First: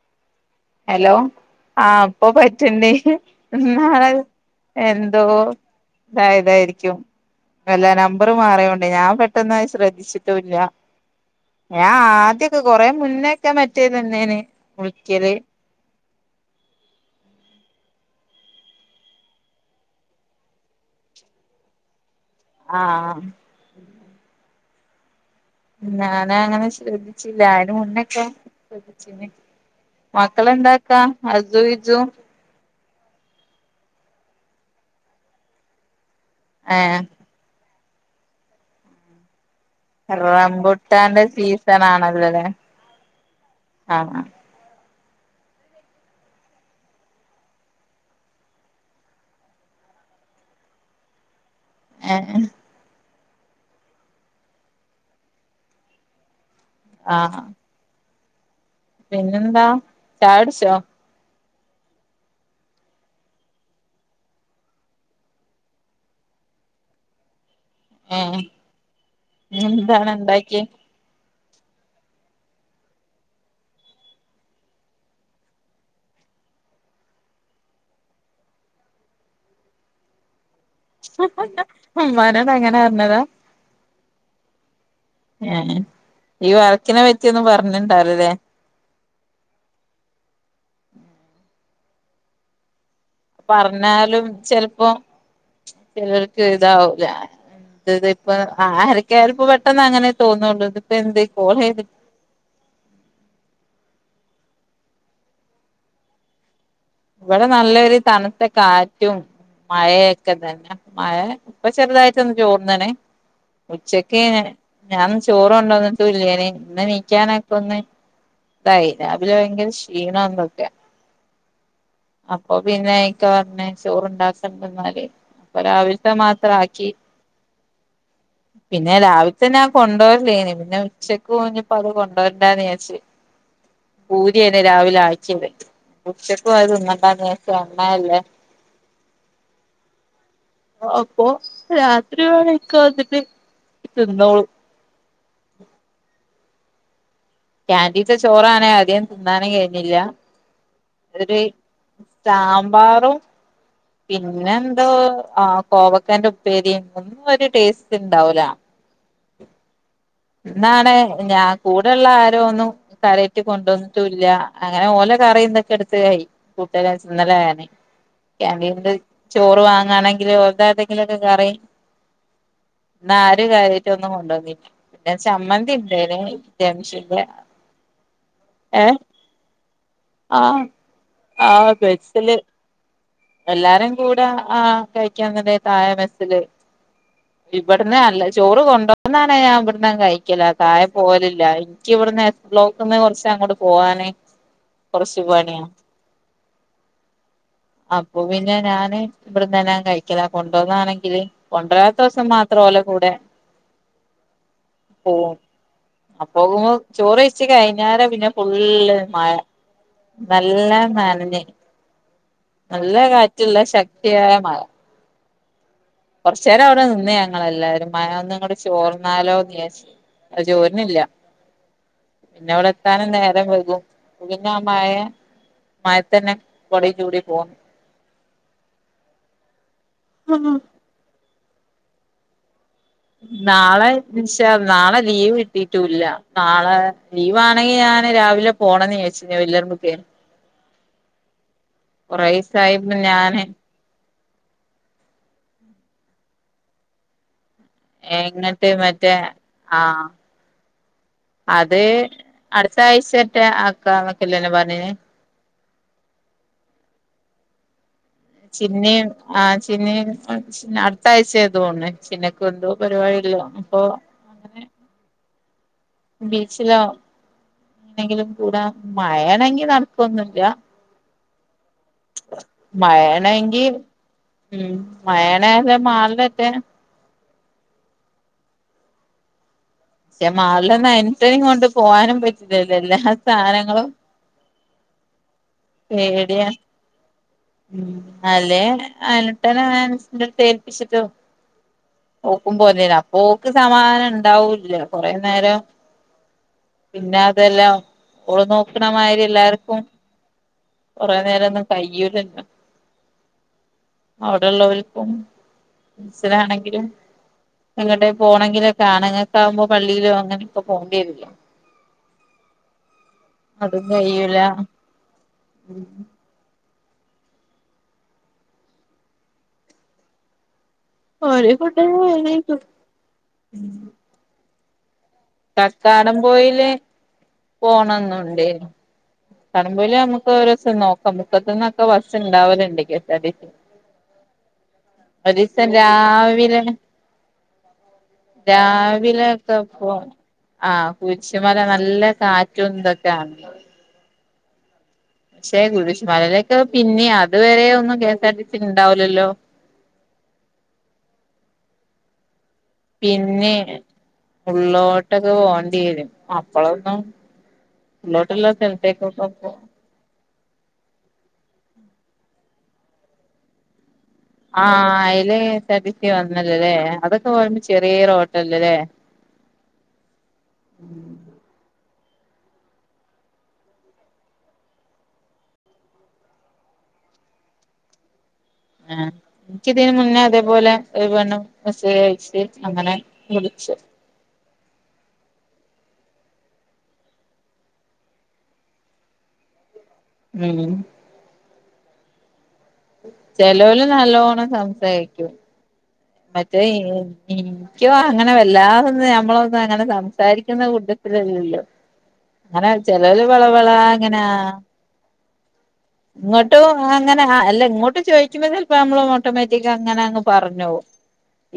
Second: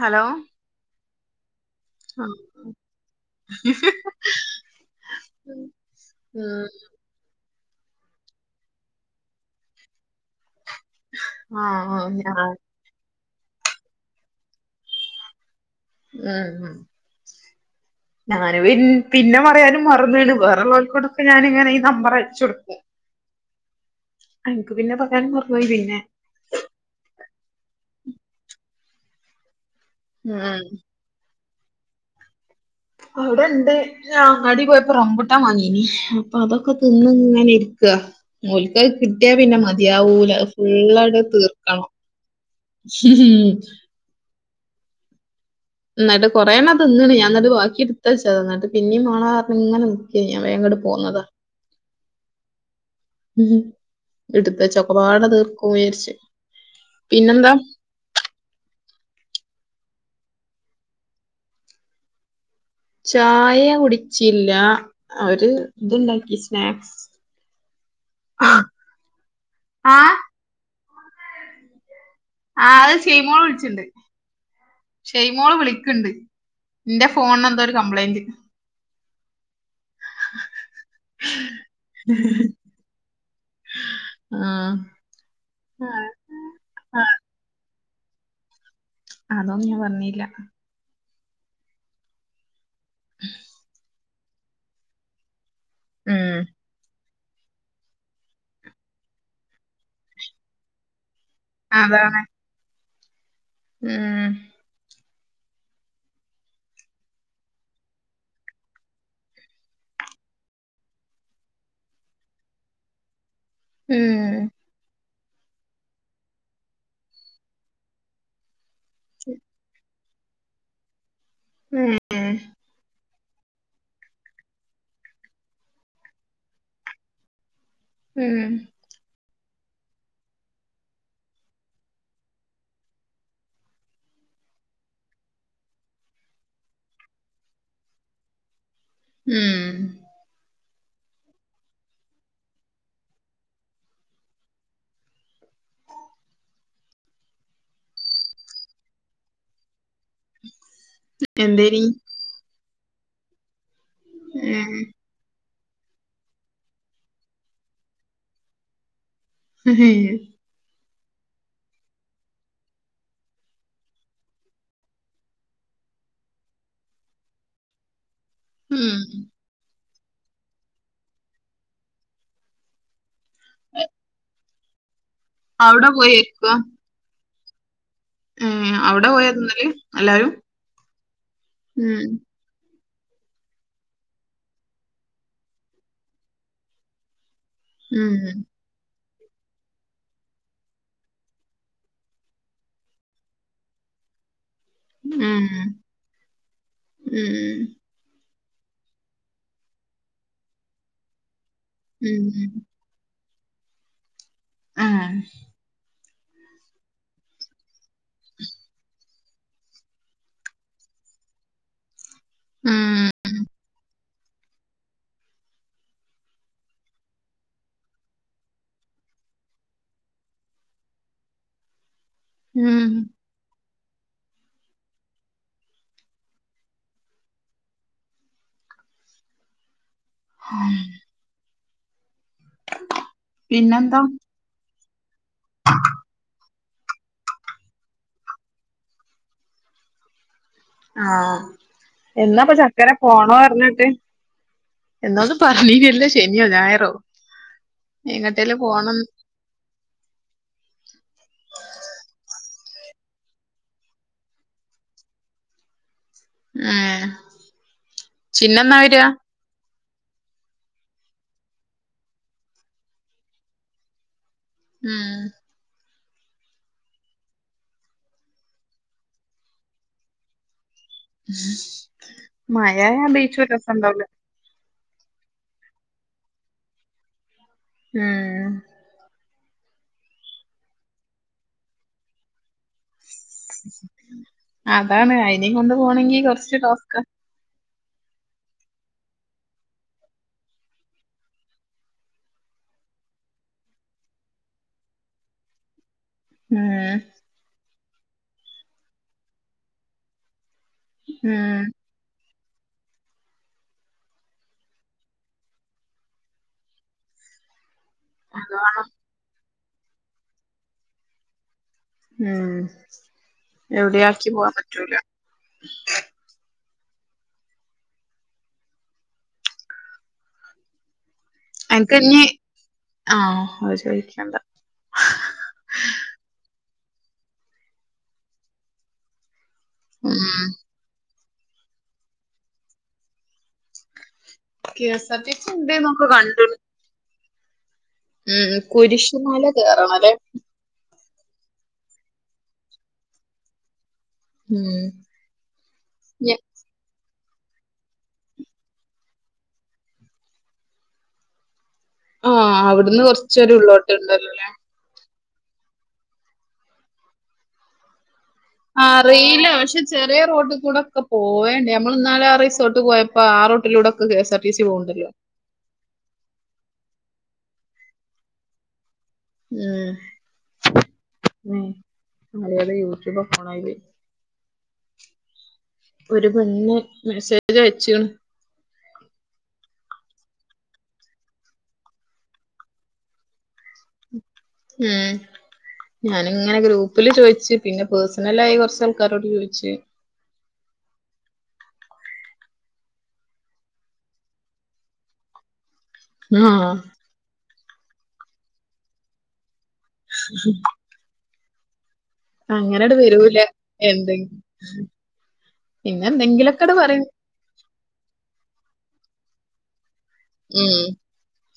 Hello hello ആഹ് ഇപ്പ പറ്റ്ണ്ട് ഇന്നാള് എന്തോ ഉം ഇതായതായിരിക്കും. അല്ല നമ്പറ് മാറിയോണ്ടേ ഞാൻ പെട്ടെന്നത് ശ്രദ്ധിച്ചിട്ടൂല്ല ഞാൻ ആഹ് ആഹ് ഞാ ആദ്യൊക്കെ കൊറേ മുന്നെക്കെ മറ്റേതന്നേന് വിളിക്കല് ഉം ഉം ഞാന് പിൻ പിന്നെ പറയാനും മറന്നേണ് വേറെള്ളോർക്കൊട്ക്ക ഞാനിങ്ങനെ ഈ നമ്പറ ച്ചൊടുക്കും ആഹ് അൻക്ക് പിന്നെ പറയാനും മ ഞാനാങ്ങനെ ശ്രദ്ധിച്ചില്ല അയിന് മുന്നൊക്കെ ശ്രദ്ധിച്ചീനി ഉം മക്കളെന്താക്കാ അജ്ജു വിജ്ജും അവിടെണ്ട് ഞാൻ അങ്ങാടി പോയപ്പോ റംമ്പൂട്ടാൻ വാങ്ങീനി അപ്പൊ അതൊക്കെ ഏഹ് തിന്നിങ്ങനെ ഇരി ക്കാ ഓൽക്കത് കിട്ടിയാ പിന്നെ മതിയാവൂല അത്‌ ഫുള്ളങ്ങട് റംബുട്ടാന്റെ തീർക്കണം സീസണാണല്ലോല്ലേ ഹും. ആഹ് അഹ് എന്നട്ട് കൊറേണ്ണം തിന്ന്ണ് ഞാനന്നട്ട് ബാക്കി ഇട്ത്ത് വെച്ചത. എന്നട്ട് പിന്നീം മാണ പർഞ്ഞിങ്ങനെ നിക്കേ ഞാന് വേഗിങ്ങട് പോന്നതാ. ഏഹ് എഹ് ഇട്ത്തു വെച്ച ഒക്കപ്പാടെ തീർക്കൊ വിചാരിച്ച്. ആഹ് പിന്നെന്താ പിന്നെന്താ ചായകുട്‌ച്ചോ ചായ കുടിച്ചില്ല അവര് ഇതുണ്ടാക്കി സ്നാക്സ്. ആഹ് ആ ആ എന്താണ് എണ്ടാക്കിയേ ആഹ് അത് സീമോള് വിളിച്ചിണ്ട്. ഷെയ്മോള് വിളിക്കെണ്ട് ഇന്റെ ഫോണിന് എന്തോ ഒരു കംപ്ലൈന്റ്. ഉമ്മാനോട് അങ്ങനെ പറഞ്ഞതാ ആഹ് ഏഹ് ഈ വർക്കിനെ പറ്റിയൊന്നും പറഞ്ഞിണ്ടാവിലല്ലേ അതൊന്നും ഞാൻ പറഞ്ഞില്ല പറഞ്ഞാലും ചെലപ്പോ ചെലർക്ക് ഇതാവൂല ഉം ദിതിപ്പ ആര്ക്കായാലും ഇപ്പൊ പെട്ടെന്ന് അങ്ങനെ തോന്നുള്ളൂ. ഇതിപ്പ എന്തെ കോൾ ചെയ്തി ഉം ഇവിടെ നല്ലൊരു തണുത്ത കാറ്റും. മഴയെക്ക തന്നെ മഴ ഇപ്പൊ ചെറുതായിട്ടൊന്ന് ചോർന്നണ് ഉച്ചക്ക് ഞാൻ ഞാൻ ചോറു കൊണ്ടോന്നിട്ടും ഇല്ലേയ്നി ഇന്ന് എനീക്കാനാക്ക ഒന്ന് ഇതായി രാവിലെ ഭയങ്കര ക്ഷീണം എന്തൊക്കെ ഉം അപ്പൊ പിന്നെ ഇക്ക പറഞ്ഞ് ചോറിണ്ടാക്കണ്ട എന്നാല്. അപ്പൊ രാവിലത്തെ മാത്രം ആക്കി ഉം പിന്നെ രാവിലത്തന്നെ ആഹ് കൊണ്ടോര്ലേനി പിന്നെ ഉച്ചക്ക് ഇഞ്ഞിപ്പോ അത് കൊണ്ടുവരണ്ടാന്ന് വിചാരിച്ച്. പൂരി ആയിനി രാവിലെ ആ‌ക്കിയത്. ഉച്ച ക്കും അത് തിന്നണ്ടാന്ന് വിചാരിച്ച് എണ്ണയല്ലേ ഉം അപ്പൊ രാത്രി വേണെ ഇക്ക വന്നിട്ട് തിന്നോളും കാന്റീത്തെ ചോറാണെ അധികം തിന്നാനും കഴിയുന്നില്ല ഒര് എന്തേനി സാമ്പാറും പിന്നെന്തോ ആഹ് കോവക്കേന്റെ ഉപ്പേരിയും ഒന്നും ഒരു ടേസ്റ്റ് ഉണ്ടാവൂല [unintelligible] ഇന്നാണ് ഞാൻ കൂടെയുള്ള ആരോ ഒന്നും കാര്യായിറ്റ് കൊണ്ടുന്നിട്ടുല്ല അങ്ങനെ ഓല കറിന്തൊക്കെ എടുത്തു കയി കൂട്ടല്ല ഇന്നലായാനെ. കാന്റീനിലെ ചോറ് വാങ്ങാണെങ്കില് ഓരുടെ ആരുടെയെങ്കിലുമൊക്കെ കറി ഇന്ന് ആരും കാര്യായിട്ട് ഒന്നും കൊണ്ടുന്നില്ല പിന്നെ ചമ്മന്തി അവിടെ പോയി ഇണ്ടേനി [unintelligible] ഉം അവിടെ പോയാ തിന്നല് എല്ലാരും ആഹ് ആഹ് ഉം ബസ്സില് എല്ലാരും കൂടെ ആ കഴിക്കാൻ തന്നെ താഴെ മെസ്സില് ഇവിടുന്ന് അല്ല ഉം ചോറ് കൊണ്ടോ ന്നാണ് ഞാൻ ഇവിടന്നങ്ങ് കഴിക്കല് താഴെ പോവലില്ല എനിക്ക് ഇവിടുന്ന് എസ് ബ്ലോക്ക്ന്ന് കൊറച്ച് അങ്ങോട്ട് പോവാന് കൊറച്ച് പണിയാ ഉം ഉം അപ്പൊ പിന്നെ ഞാന് ഇവിടുന്ന് തന്നെ അങ്ങ് കഴിക്കലാ കൊണ്ട് വന്നാണെങ്കില് കൊണ്ടരാത്ത ഉം ദിവസം മാത്രം ഓലെ കൂടെ ആഹ് പോവും അപ്പൊ നോക്കുമ്പോ ചോറ് കഴിച്ചു കൈഞ്ഞാരെ പിന്നെ ഫുള്ള് മഴ നല്ലാ നനഞ്ഞ് നല്ല ഉം കാറ്റുള്ള ശക്തിയായ മഴ കുറച്ച് നേരം അവിടെ നിന്ന് ഞങ്ങൾ എല്ലാരും മഴ ഒന്ന് അങ്ങട്ട് ചോർന്നാലോന്ന് വിചാരിച്ച് അത് ചോരുന്നില്ല പിന്നെ അവിടെ ഉം എത്താനും നേ രം വൈകും പിന്നെ ആ മഴ മഴയത്ത് തന്നെ കൊടയും ചൂടി പോന്നു ആഹ് നാളെ പിന്നെന്താ ഇൻഷാ നാളെ ലീവ് കിട്ടീട്ടും ഇല്ല നാളെ ലീവാണെങ്കിൽ ഞാന് രാവിലെ പോണോന്ന് വിചാരിച്ചീനി [unintelligible] ആഹ് എന്നാപ്പൊ ചക്കര കൊറേസായിപ്പം പോണോ ഞാന് പറഞ്ഞിട്ട് എന്നാന്ന് പറഞ്ഞീല്ലലോ ശനിയോ ഞായറോ എങ്ങട്ടേലും എങ്ങനത്തെ പോണം മറ്റേ ആഹ് അത് അടുത്ത ആഴ്ച മറ്റൊ ആക്കാന്ന് ഒക്കെല്ലാന്നോ പറഞ്ഞിന് ആഹ് ചിന്നയും ആഹ് ചിന്ന അടുത്ത ആഴ്ച തോന്നുണെ ചിന്നക്ക് എന്തോ പരിപാടികളാ അപ്പൊ അങ്ങനെ ഉം ബീച്ചിലോ എന്നെങ്കിലും കൂടാം മഴയാണെങ്കി നടക്കുവൊന്നുവില്ല മഴ ആയ ബീച്ചും ഒരു മഴയാണെങ്കി രസം ഉണ്ടാവൂല ഉം മയെണെറ്റെ മാൾന്റെറ്റെ ആഹ് പക്ഷെ മാറില്ലന്ന [unintelligible] കൊണ്ട് പോകാനും പറ്റില്ലല്ലോ എല്ലാ സാധനങ്ങളും അതാണ് അയിനെയും കൊണ്ട് പോണെങ്കിൽ കൊറച്ച് ടാസ്ക്കാ ഉ അല്ലെ അയ്നുട്ടനെ അനസിന്റട്ത്ത് ഏൽപ്പിച്ചിട്ട്. ഓക്കും പോരന് അപ്പ ഓക്ക് സമാധാന ഇണ്ടാവും ഇല്ലേ കുറെ നേരം ഉം പിന്നെ അതെല്ലാം ഓൻ നോക്കണ മാതിരി എല്ലാർക്കും കൊറെ നേരം ഉം ഒന്നും കയൂലല്ലോ അവിടെ ഉള്ളോൽക്കും മനസിലാണെങ്കിലും [unintelligible] അത് പോണെങ്കിലൊക്കെ വേണം ആണുങ്ങൾക്കാകുമ്പോ പള്ളിയിലോ അങ്ങനൊക്കെ പോകണ്ടി വരില്ലേ ഉം അതും എവിടെ ആക്കി കഴിയൂല പോവാൻ പറ്റൂല ഒരു അനക്ക് ഞ്ഞി കുട്ട ആഹ് അത് ചോദിക്കണ്ടാ കക്കാടം പോയയിൽ പോണംന്നുണ്ട് കക്കാടംപൊയിൽ നമ്മുക്ക് ഉം ഒരുസം നോക്കാം മുക്കത്തുന്നൊക്കെ bus ഉണ്ടാവല്ണ്ട് K S R T K S R T C ഒരീസം ഇണ്ട്ന്നൊക്കെ കണ്ട്ണ് രാവിലെ ഉം കുരിശ്ശ്മല രാവിലെക്കെ പോ കേയറണൊല്ലേ ആഹ് കുരിശുമല നല്ല കാറ്റും തൊക്കാണ് ഉം പക്ഷേ ഞ ഗുരിശ്മലേക്കെ പിന്നെ അതു വരെ ഒന്നും K S R T C ഉണ്ടാവൂലല്ലോ ആഹ് അവിടുന്ന് കൊറച്ചോരു ഉള്ളോട്ട്ണ്ടല്ലോല്ലേ ള്ളോ ട്ടിക്ക് പോണ്ടിയേരും അപ്പളൊന്നും ലോട്ട്ള്ള അറിയില്ല പക്ഷെ ചെറിയ റോട്ടികൂടൊക്കെ പോവ്വേ നമ്മള് ഇന്നാലെ ആ റിസോർട്ട് പോയപ്പോ ആ റോട്ടിലൂടൊക്കെ K S R T C ആഹ് പോകണ്ടല്ലോ അയില് K S R T C വന്നല്ലല്ലേ അതൊക്കെ പോയ്പോ ചെറിയ റൊട്ടല്ലല്ലേ ഉം ഉം മലയാള യൂട്യൂബ ഫോണായി ഒരു പെണ് മെസ്സേജ് അയച്ചീണ് ആഹ് ഇക്കിതിന് മുന്നേ അതേപോലെ ഒരു പെണ്ണ് മെസേജയച്ച് അങ്ങനെ വിളിച്ച് ഉം ഞാനിങ്ങനെ ഗ്രൂപ്പില് ചോയിച്ച് പിന്നെ പേഴ്സണലായി കൊറച്ചാൾക്കാരോട് ചോയിച്ച് ഉം ചെലോൽ നല്ലോണം സംസാരിക്കും ആ മറ്റേ ഉം ഇ ക്കിം അങ്ങനെ വല്ലാതൊന്ന് നഞമ്മളൊന്ന് അങ്ങനെ സംസാരിക്കുന്ന കൂട്ട ലല്ലല്ലോ അങ്ങനെ അങ്ങനട് ചെലോല് വരൂല വളവള എന്തെ അങ്ങനെയാ പിന്നെ എന്തെങ്കിലൊക്കെട് ഇങ്ങോട്ടും പറയും അങ്ങ അല്ല ഇങ്ങോട്ട് ചോയിക്കുമ്പോ ചെലപ്പോ നമ്മള ഓട്ടോമാറ്റിക് അങ്ങനെ അങ്ങ് പറഞ്ഞോവും ഉം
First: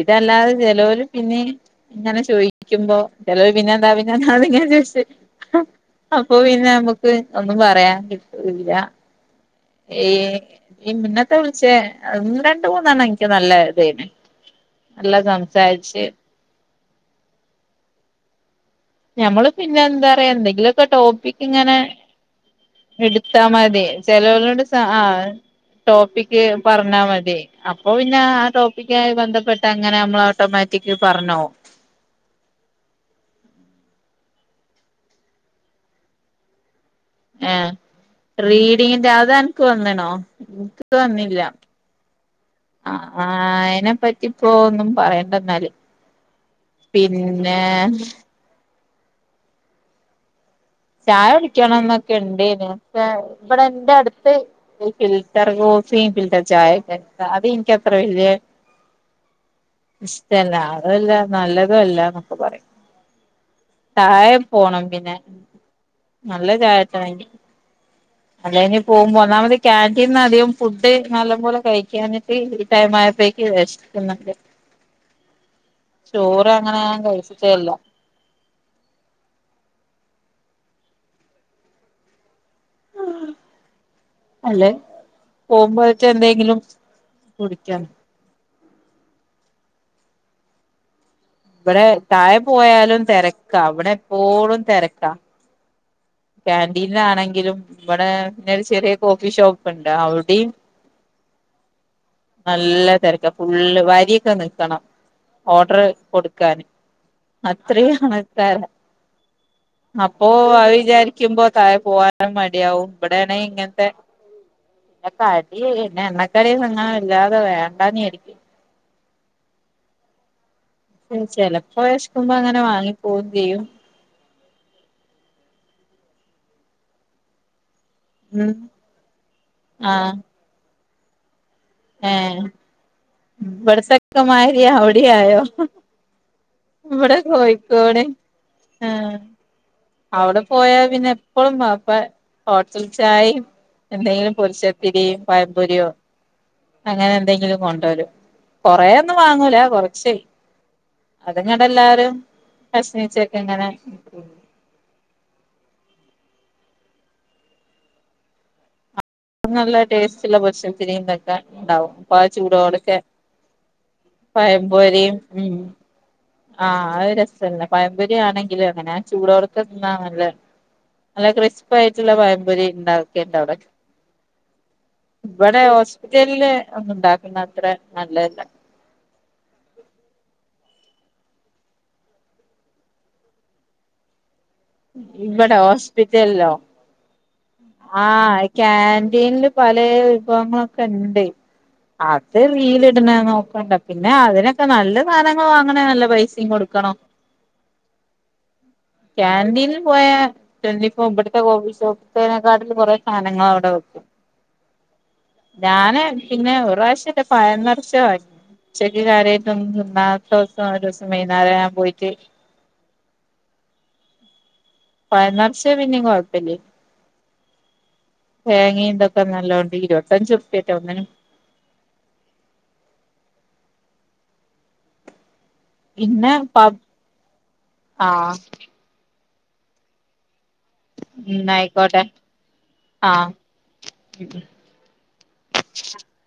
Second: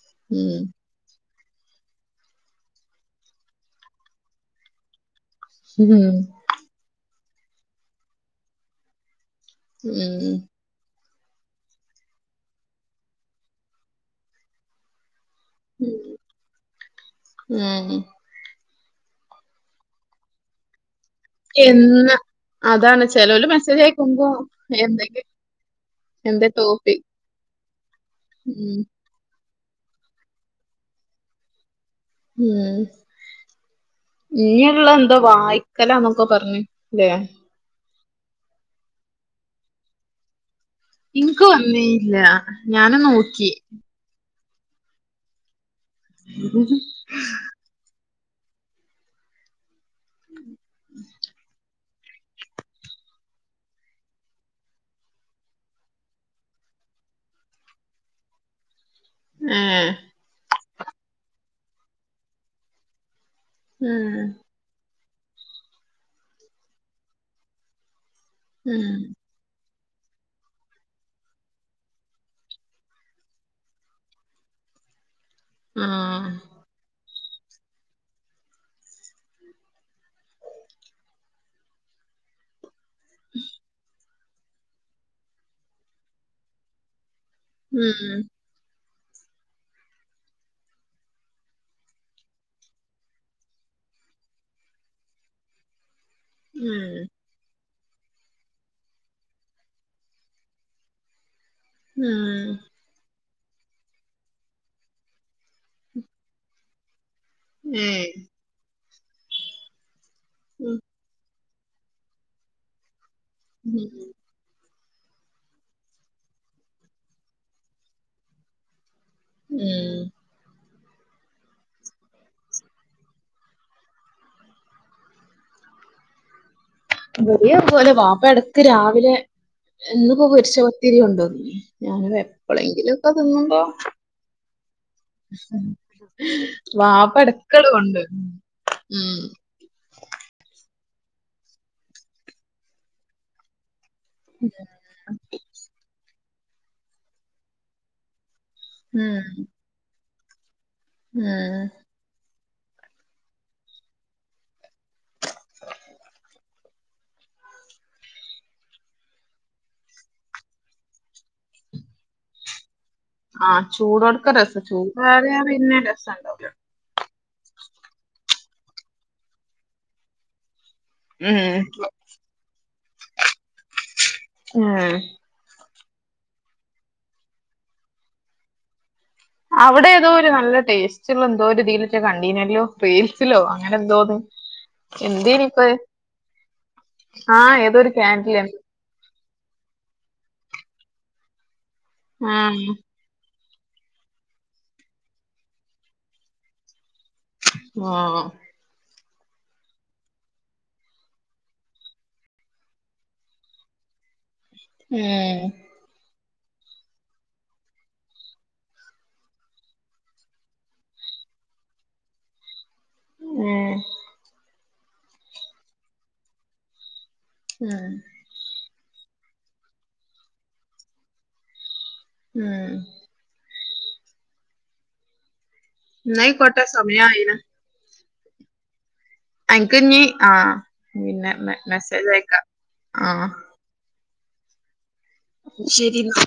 ഇതെല്ലതെ ഉം ചെലോര് പിന്നി ഇങ്ങനെ ചോയിക്കുമ്പോ ചെലവര് പിന്നെ എന്താ പിന്നെങ്ങാ ചോദിച്ചത് ഉം അപ്പൊ പിന്നെ നമക്ക് ഒന്നും പറയാൻ കിട്ടല്ല ഈ ഉം ഈ മന്നത്തെ വിളിച്ചേ രണ്ട് മൂന്നെണ്ണം എനിക്ക് നല്ല ഇതേന് നല്ലാം സംസാര്ച്ച് ഉം ഞമ്മള് പിന്നെ എന്താറയാ എന്തെങ്കിലൊക്കെ ടോപ്പിക് ഇങ്ങനെ എന്ന് അതാണ് എടുത്താ ചെലോല് മെസ്സേജ് മതി അയക്കുമ്പോ ചെലൊരോട് സ ആഹ് എന്തെങ്കിലും ടോപ്പിക്ക് എന്താ പറഞ്ഞാ ടോപ്പിക് മതി അപ്പൊ പിന്നെ ആ ഉം ടോപ്പിക്കായി ബന്ധപ്പെട്ട് അങ്ങനെ നമ്മൾ ഓട്ടോമാറ്റിക് പറഞ്ഞോ ഉം ഇഞുള്ള എന്താ വായിക്കലന്നൊക്കെ പറഞ്ഞഞ്ല്ലേ ആഹ് റീഡിങ്ങിന്റെ അതനക്ക് വന്നിണോ വന്നില്ല ഇൻക്ക് വന്നീല്ല ഞാന് ആഹ് നോക്കി അയിനെപറ്റി ഇപ്പോ ഒന്നും പറയണ്ടന്നാല് പിന്നെ [inaudible] ചായ കുടിക്കണംന്നൊക്കെ ഇണ്ടേന് പക്ഷെ ഇവിടെ ന്റെ അടുത്ത് ഫിൽറ്റർ കോഫി ഫിൽറ്റർ ചായക്കെ അത് ഇനിക്ക് അത്ര വല്ല്യെ എഹ് ഇഷ്ടല്ല അതല്ല നല്ലതുല്ലന്നൊക്കെ പറയും ഉം തായെ പോണം പിന്നെ നല്ല ചായട്ട [unintelligible] അല്ലഞ്ഞ് ഉം പോകുമ്പോ ഒന്നാമതി ക്യാന്റീന്ന അധികം ഫുഡ് നല്ല പോലെ കഴിക്കാഞ്ഞിട്ട് ഈ ടൈമായത്തേക്ക് വെഷ് ക്കന്ന്ണ്ട് ആഹ് ചോറ് അങ്ങനെ ഞാൻ കയിച്ചിട്ടേല്ല [inaudible] അല്ലെ പോകുമ്പോ ക്കേന്തെങ്കിലും കുടിക്കാം ഉം ഇവിടെ താഴെ പോയാലും തെരക്കാ ഇവിടെ എപ്പോഴും തെരക്കാ ഉം കാന്റീനിലാണെങ്കിലും ഇവിടെ പിന്നൊരു ചെറിയ കോഫി ഷോപ്പ്ണ്ട് അവ്ടിം ഉം നല്ല തെര ദാ ഫുള്ള് വരിക്കെ നിക്കണം ഓഡർ കൊടുക്കാന് അത്രീം ഏഹ് ആൾക്കാരാ അപ്പൊ അത് ഉം വിചാരിക്കുമ്പോ താഴെ പോവാൻ മടിയാവും ഇവിടെണെ ഇങ്ങൻത്തെ ക്കടി പിന്നെ എണ്ണക്കടി അങ്ങന വല്ലാതെ വേണ്ടാന്ന് വിചാരിക്കും എഹ് ഉം ചെലപ്പോ വെശക്കുമ്പോ അങ്ങനെ വാങ്ങി പോകും ചെയ്യും [unintelligible] വാപ്പ ഉം എടക്ക് രാവിലെ ഇന്ന് ആഹ് ഇപ്പൊ പോരിച്ച പത്തിരി കൊണ്ട് വന്ന് ഞാനും ഏഹ് എപ്പളെങ്കിലും ഒക്കെ തിന്നുമ്പോ ഇവിടത്തൊക്കെ മാതിരി അവിടെയായോ വാപ്പ ഇവിടെ എടക്കണ്ട് കോഴിക്കോട് കൊണ്ടരും ഉം ആഹ് അവിടെ പോയാൽ പിന്നെ എപ്പളും വാപ്പ ഹോട്ടൽ ചായിം എന്തെങ്കിലും പൊരിച്ച പത്തിരിം പഴപൊരിയോ അങ്ങനെ എന്തെങ്കിലും കൊണ്ടാരും കൊറേന്നും ഉം വാങ്ങൂല കൊറച്ചെ ഉം അത്ങ്ങടെ എല്ലാരും [unintelligible] നല്ല ടേസ്റ്റ്ള്ള പൊരിച്ച പച്ചത്തിരിന്തൊക്കെ ഉണ്ടാവും പാ ചൂടോട്ക്കെ ആഹ് ചൂടോട്ക്ക രസാ ചൂടാറിയ ഉം പിന്നെ രസണ്ടാവൂല ആഹ് അത് രസല്ലെ പഴമ്പപൊരി ആണെങ്കിലും അങ്ങനെ ആഹ് ചൂടോട്ക്കെ തിന്നാ നല്ലെ നല്ല ഉം ക്രിസ്പയിട്ടുള്ള പയംപൊരി ഇണ്ടാക്കേണ്ടവിടെ എഹ് വടെ ഹോസ്പിറ്റലില് ഒന്ന് ഉണ്ടാക്കുന്ന അത്ര നല്ലതല്ല അവിടെ ഏതോ ഒരു നല്ല ടേസ്റ്റുള്ള എന്തോരീതീൽലേറ്റൊ കണ്ടീനേലോ റീൽസിലോ അങ്ങനെ എന്തോന്ന് ഇവിടെ എന്തേനിപ്പ ഹോസ്പിറ്റൽല്ലോ? ആഹ് ഏതോരു ക്യാൻഡില് ആഹ് കാന്റീൻല് പലെ വിഭവങ്ങളൊക്കെ ഇണ്ട് അത് ആഹ് റീല് [unintelligible] ക്കണ്ട പിന്നെ അതിനൊക്കെ നല്ല സാധനങ്ങൾ വാങ്ങണ നല്ല പൈസി കൊടുക്കണം ആഹ് കാന്റീനിൽ പോയാ [unintelligible] ഇവിടുത്തെ കോഫി ഷോപ്പ് ചേനക്കാട്ടിൽ കുറെ സാധനങ്ങളവിടെ വെക്കും ഉം ഞാന് പിന്നെ ഒരു പ്രാവശ്യംറ്റെ പയം നെർച്ചെ വാങ്ങി ഉച്ചക്ക് കാര്യയിട്ടൊന്നും തിന്നാത്ത ദിവസം ഒരു ദിവസം വൈകുന്നേരം ഞാൻ പോയിട്ട് ഉം പഴം നെർച്ചെ പിന്നെ കൊഴപ്പല്യ ഉം തേങ്ങയും ഇന്തൊക്കെ നല്ലോണ്ട് ഇരുപത്തഞ്ച് ർപ്പേറ്റ ഒന്നിന് ഉം പിന്നെ പ ന്നായിക്കോട്ടെ സമയായിണ് [inaudible] ആഹ് ആൻക്ക്ഞ്ഞീ ആ പിന്നെ ന്നായിക്കോട്ടെ മെസ്സേജ് അയക്കാം ആഹ് ശരീന്നാ